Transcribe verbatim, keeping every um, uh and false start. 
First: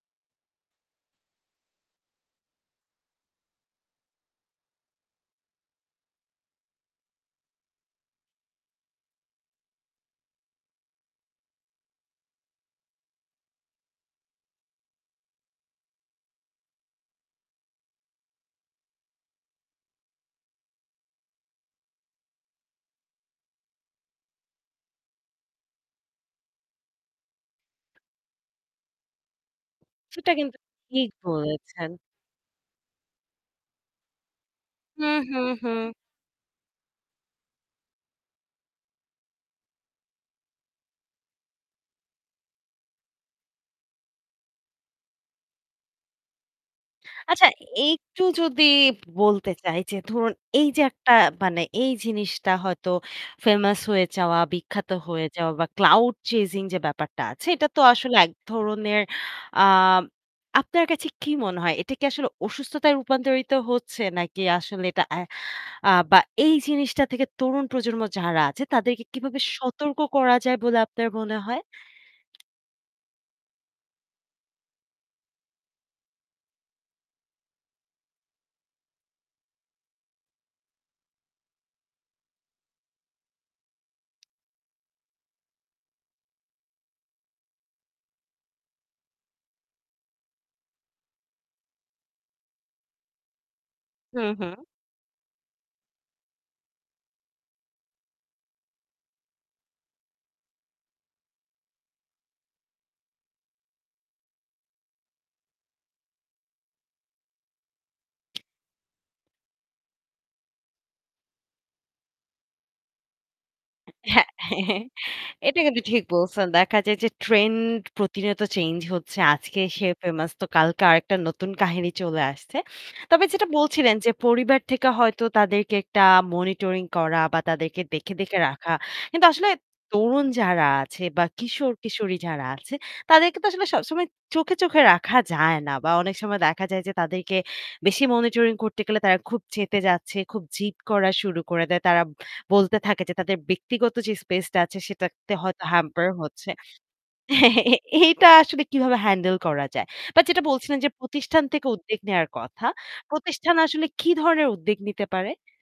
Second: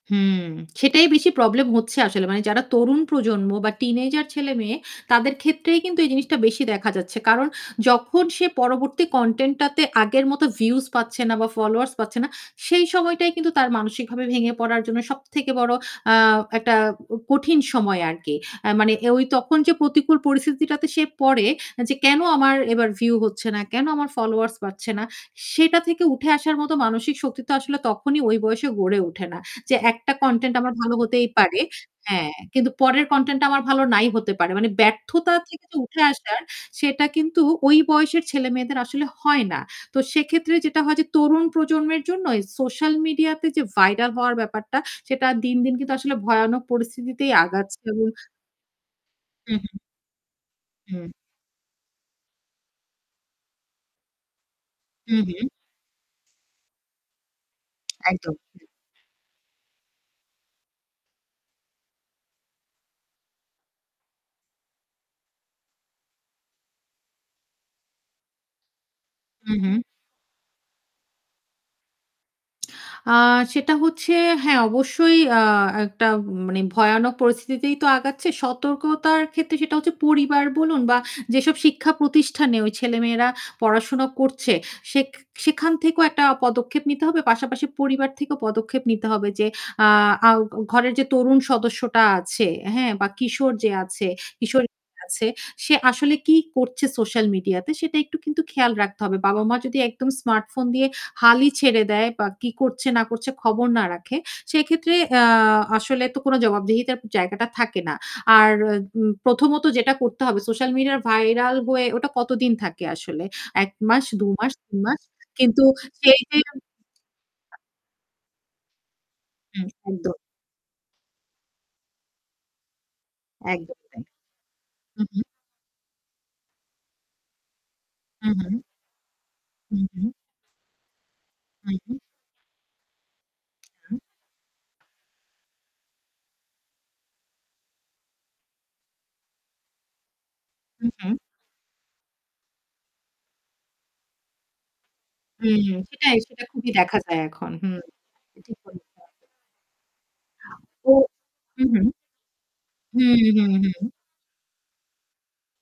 হুম, সেটাই বেশি প্রবলেম হচ্ছে আসলে। মানে যারা তরুণ প্রজন্ম বা টিনেজার ছেলে-মেয়ে তাদের ক্ষেত্রেই কিন্তু এই জিনিসটা বেশি দেখা যাচ্ছে। কারণ যখন সে পরবর্তী কনটেন্টটাতে আগের মত ভিউজ পাচ্ছে না বা ফলোয়ার্স পাচ্ছে না, সেই সময়টাই কিন্তু তার মানসিকভাবে ভেঙে পড়ার জন্য সবথেকে বড় আ একটা উ কঠিন সময় আরকি। আ মানে ঐ তখন যে প্রতিকূল পরিস্থিতিটাতে সে পড়ে যে, "কেনো আমার এবার ভিউ হচ্ছে না। কেনো আমার ফলোয়ার্স বাড়ছে না।" সেটা থেকে উঠে আসার মতো মানসিক শক্তি তো আসলে তখনই ওই বয়সে গড়ে ওঠে না। যে একটা কনটেন্ট আমার ভালো ঠিক হতেই পারে বলেছেন। হ্যাঁ, কিন্তু পরের কনটেন্টটা আমার ভালো নাই হতে পারে। মানে হু, ব্যর্থতা হু, থেকে হু। উঠে আসার সেটা কিন্তু ওই বয়সের ছেলে-মেয়েদের আসলে হয় না। তো সেক্ষেত্রে যেটা হয় যে তরুণ প্রজন্মের জন্য সোশ্যাল মিডিয়াতে যে ভাইরাল হওয়ার ব্যাপারটা সেটা দিনদিন কিন্তু আসলে ভয়ানক পরিস্থিতিতেই আচ্ছা, আগাচ্ছে এবং একটু যদি বলতে হু, হু। চাই যে ধরুন এইযে হুম। একটা মানে এই জিনিসটা হয়তো ফেমাস হয়ে যাওয়া, বিখ্যাত হু, হয়ে হু। যাওয়া বা ক্লাউড চেজিং যে ব্যাপারটা আছে এটা তো আসলে এক একদম। হু। ধরনের আ আপনার কাছে কি মনে হয়? এটা কি আসলে অসুস্থতায় রূপান্তরিত হচ্ছে নাকি আসলে এটা এ আ বা এই জিনিসটা থেকে তরুণ প্রজন্ম যারা আছে তাদেরকে কিভাবে হু, হু। সতর্ক করা যায় বলে আপনার মনে হয়? আ সেটা হচ্ছে, হ্যাঁ, অবশ্যই আ একটা মানে ভয়ানক পরিস্থিতিতেই তো আগাচ্ছে। সতর্কতার ক্ষেত্রে সেটা হচ্ছে পরিবার বলুন বা যেসব শিক্ষা প্রতিষ্ঠানে ওই ছেলেমেয়েরা পড়াশোনা করছে সেক সেখান থেকেও একটা পদক্ষেপ নিতে হবে। পাশাপাশি পরিবার থেকেও পদক্ষেপ নিতে হবে যে আ আ ঘ ঘরের যে তরুণ সদস্যটা আছে, হ্যাঁ? বা কিশোর যে আছে হু, হু। কিশোরী যে আছে সে আসলে কি করছে সোশ্যাল মিডিয়াতে সেটা একটু কিন্তু খেয়াল রাখতে হবে। বাবা-মা যদি একদম স্মার্টফোন দিয়ে হালই ছেড়ে দেয় বা কি করছে না করছে খবর না রাখে। সেক্ষেত্রে আ আসলে তো কোনো জবাবদিহিতার জায়গাটা থাকে না। আর উ প্রথমত যেটা করতে হবে সোশ্যাল মিডিয়া ভাইরাল হয়ে ওটা কতদিন থাকে আসলে? এক এ মাস, হ্যাঁ, দু মাস, তিন মাস। এটা কিন্তু কিন্তু ঠিক সেই যে বলছেন। দেখা যায় যে [unintelligible] ট্রেন্ড প্রতিনিয়ত চেঞ্জ হচ্ছে। আজকে হুম, সে একদম। ফেমাস তো কালকে আরেকটা নতুন কাহিনী চলে আসছে। তবে যেটা একদম বলছিলেন তাই। যে পরিবার থেকে হু, হু। হয়তো তাদেরকে একটা মনিটরিং করা বা তাদেরকে দেখে, হু, দেখে হু। রাখা। কিন্তু আসলে হু, হু। তরুণ যারা আছে বা হু, হু। কিশোর-কিশোরী যারা আছে তাদেরকে তো আসলে হু। সবসময় চোখে, চোখে রাখা যায় না। বা অনেক সময় দেখা যায় যে তাদেরকে বেশি মনিটরিং করতে গেলে তারা খুব চেতে যাচ্ছে, খুব জিদ হু, করা হু। শুরু করে দেয়। তারা বলতে থাকে যে তাদের ব্যক্তিগত যে স্পেসটা আছে সেটাতে হয়তো হুম, হ্যাম্পার সেটাই সেটা হচ্ছে। খুবই দেখা যায় এখন। হু, এটা ঠিক আসলে কিভাবে বলেছেন আপনি। হ্যান্ডেল করা যায়? বাট যেটা বলছিলেন যে ও প্রতিষ্ঠান হু, থেকে হু। উদ্দেগ নেওয়ার কথা। হুম, হুম, প্রতিষ্ঠান আসলে হুম। কি ধরনের উদ্দেগ নিতে পারে?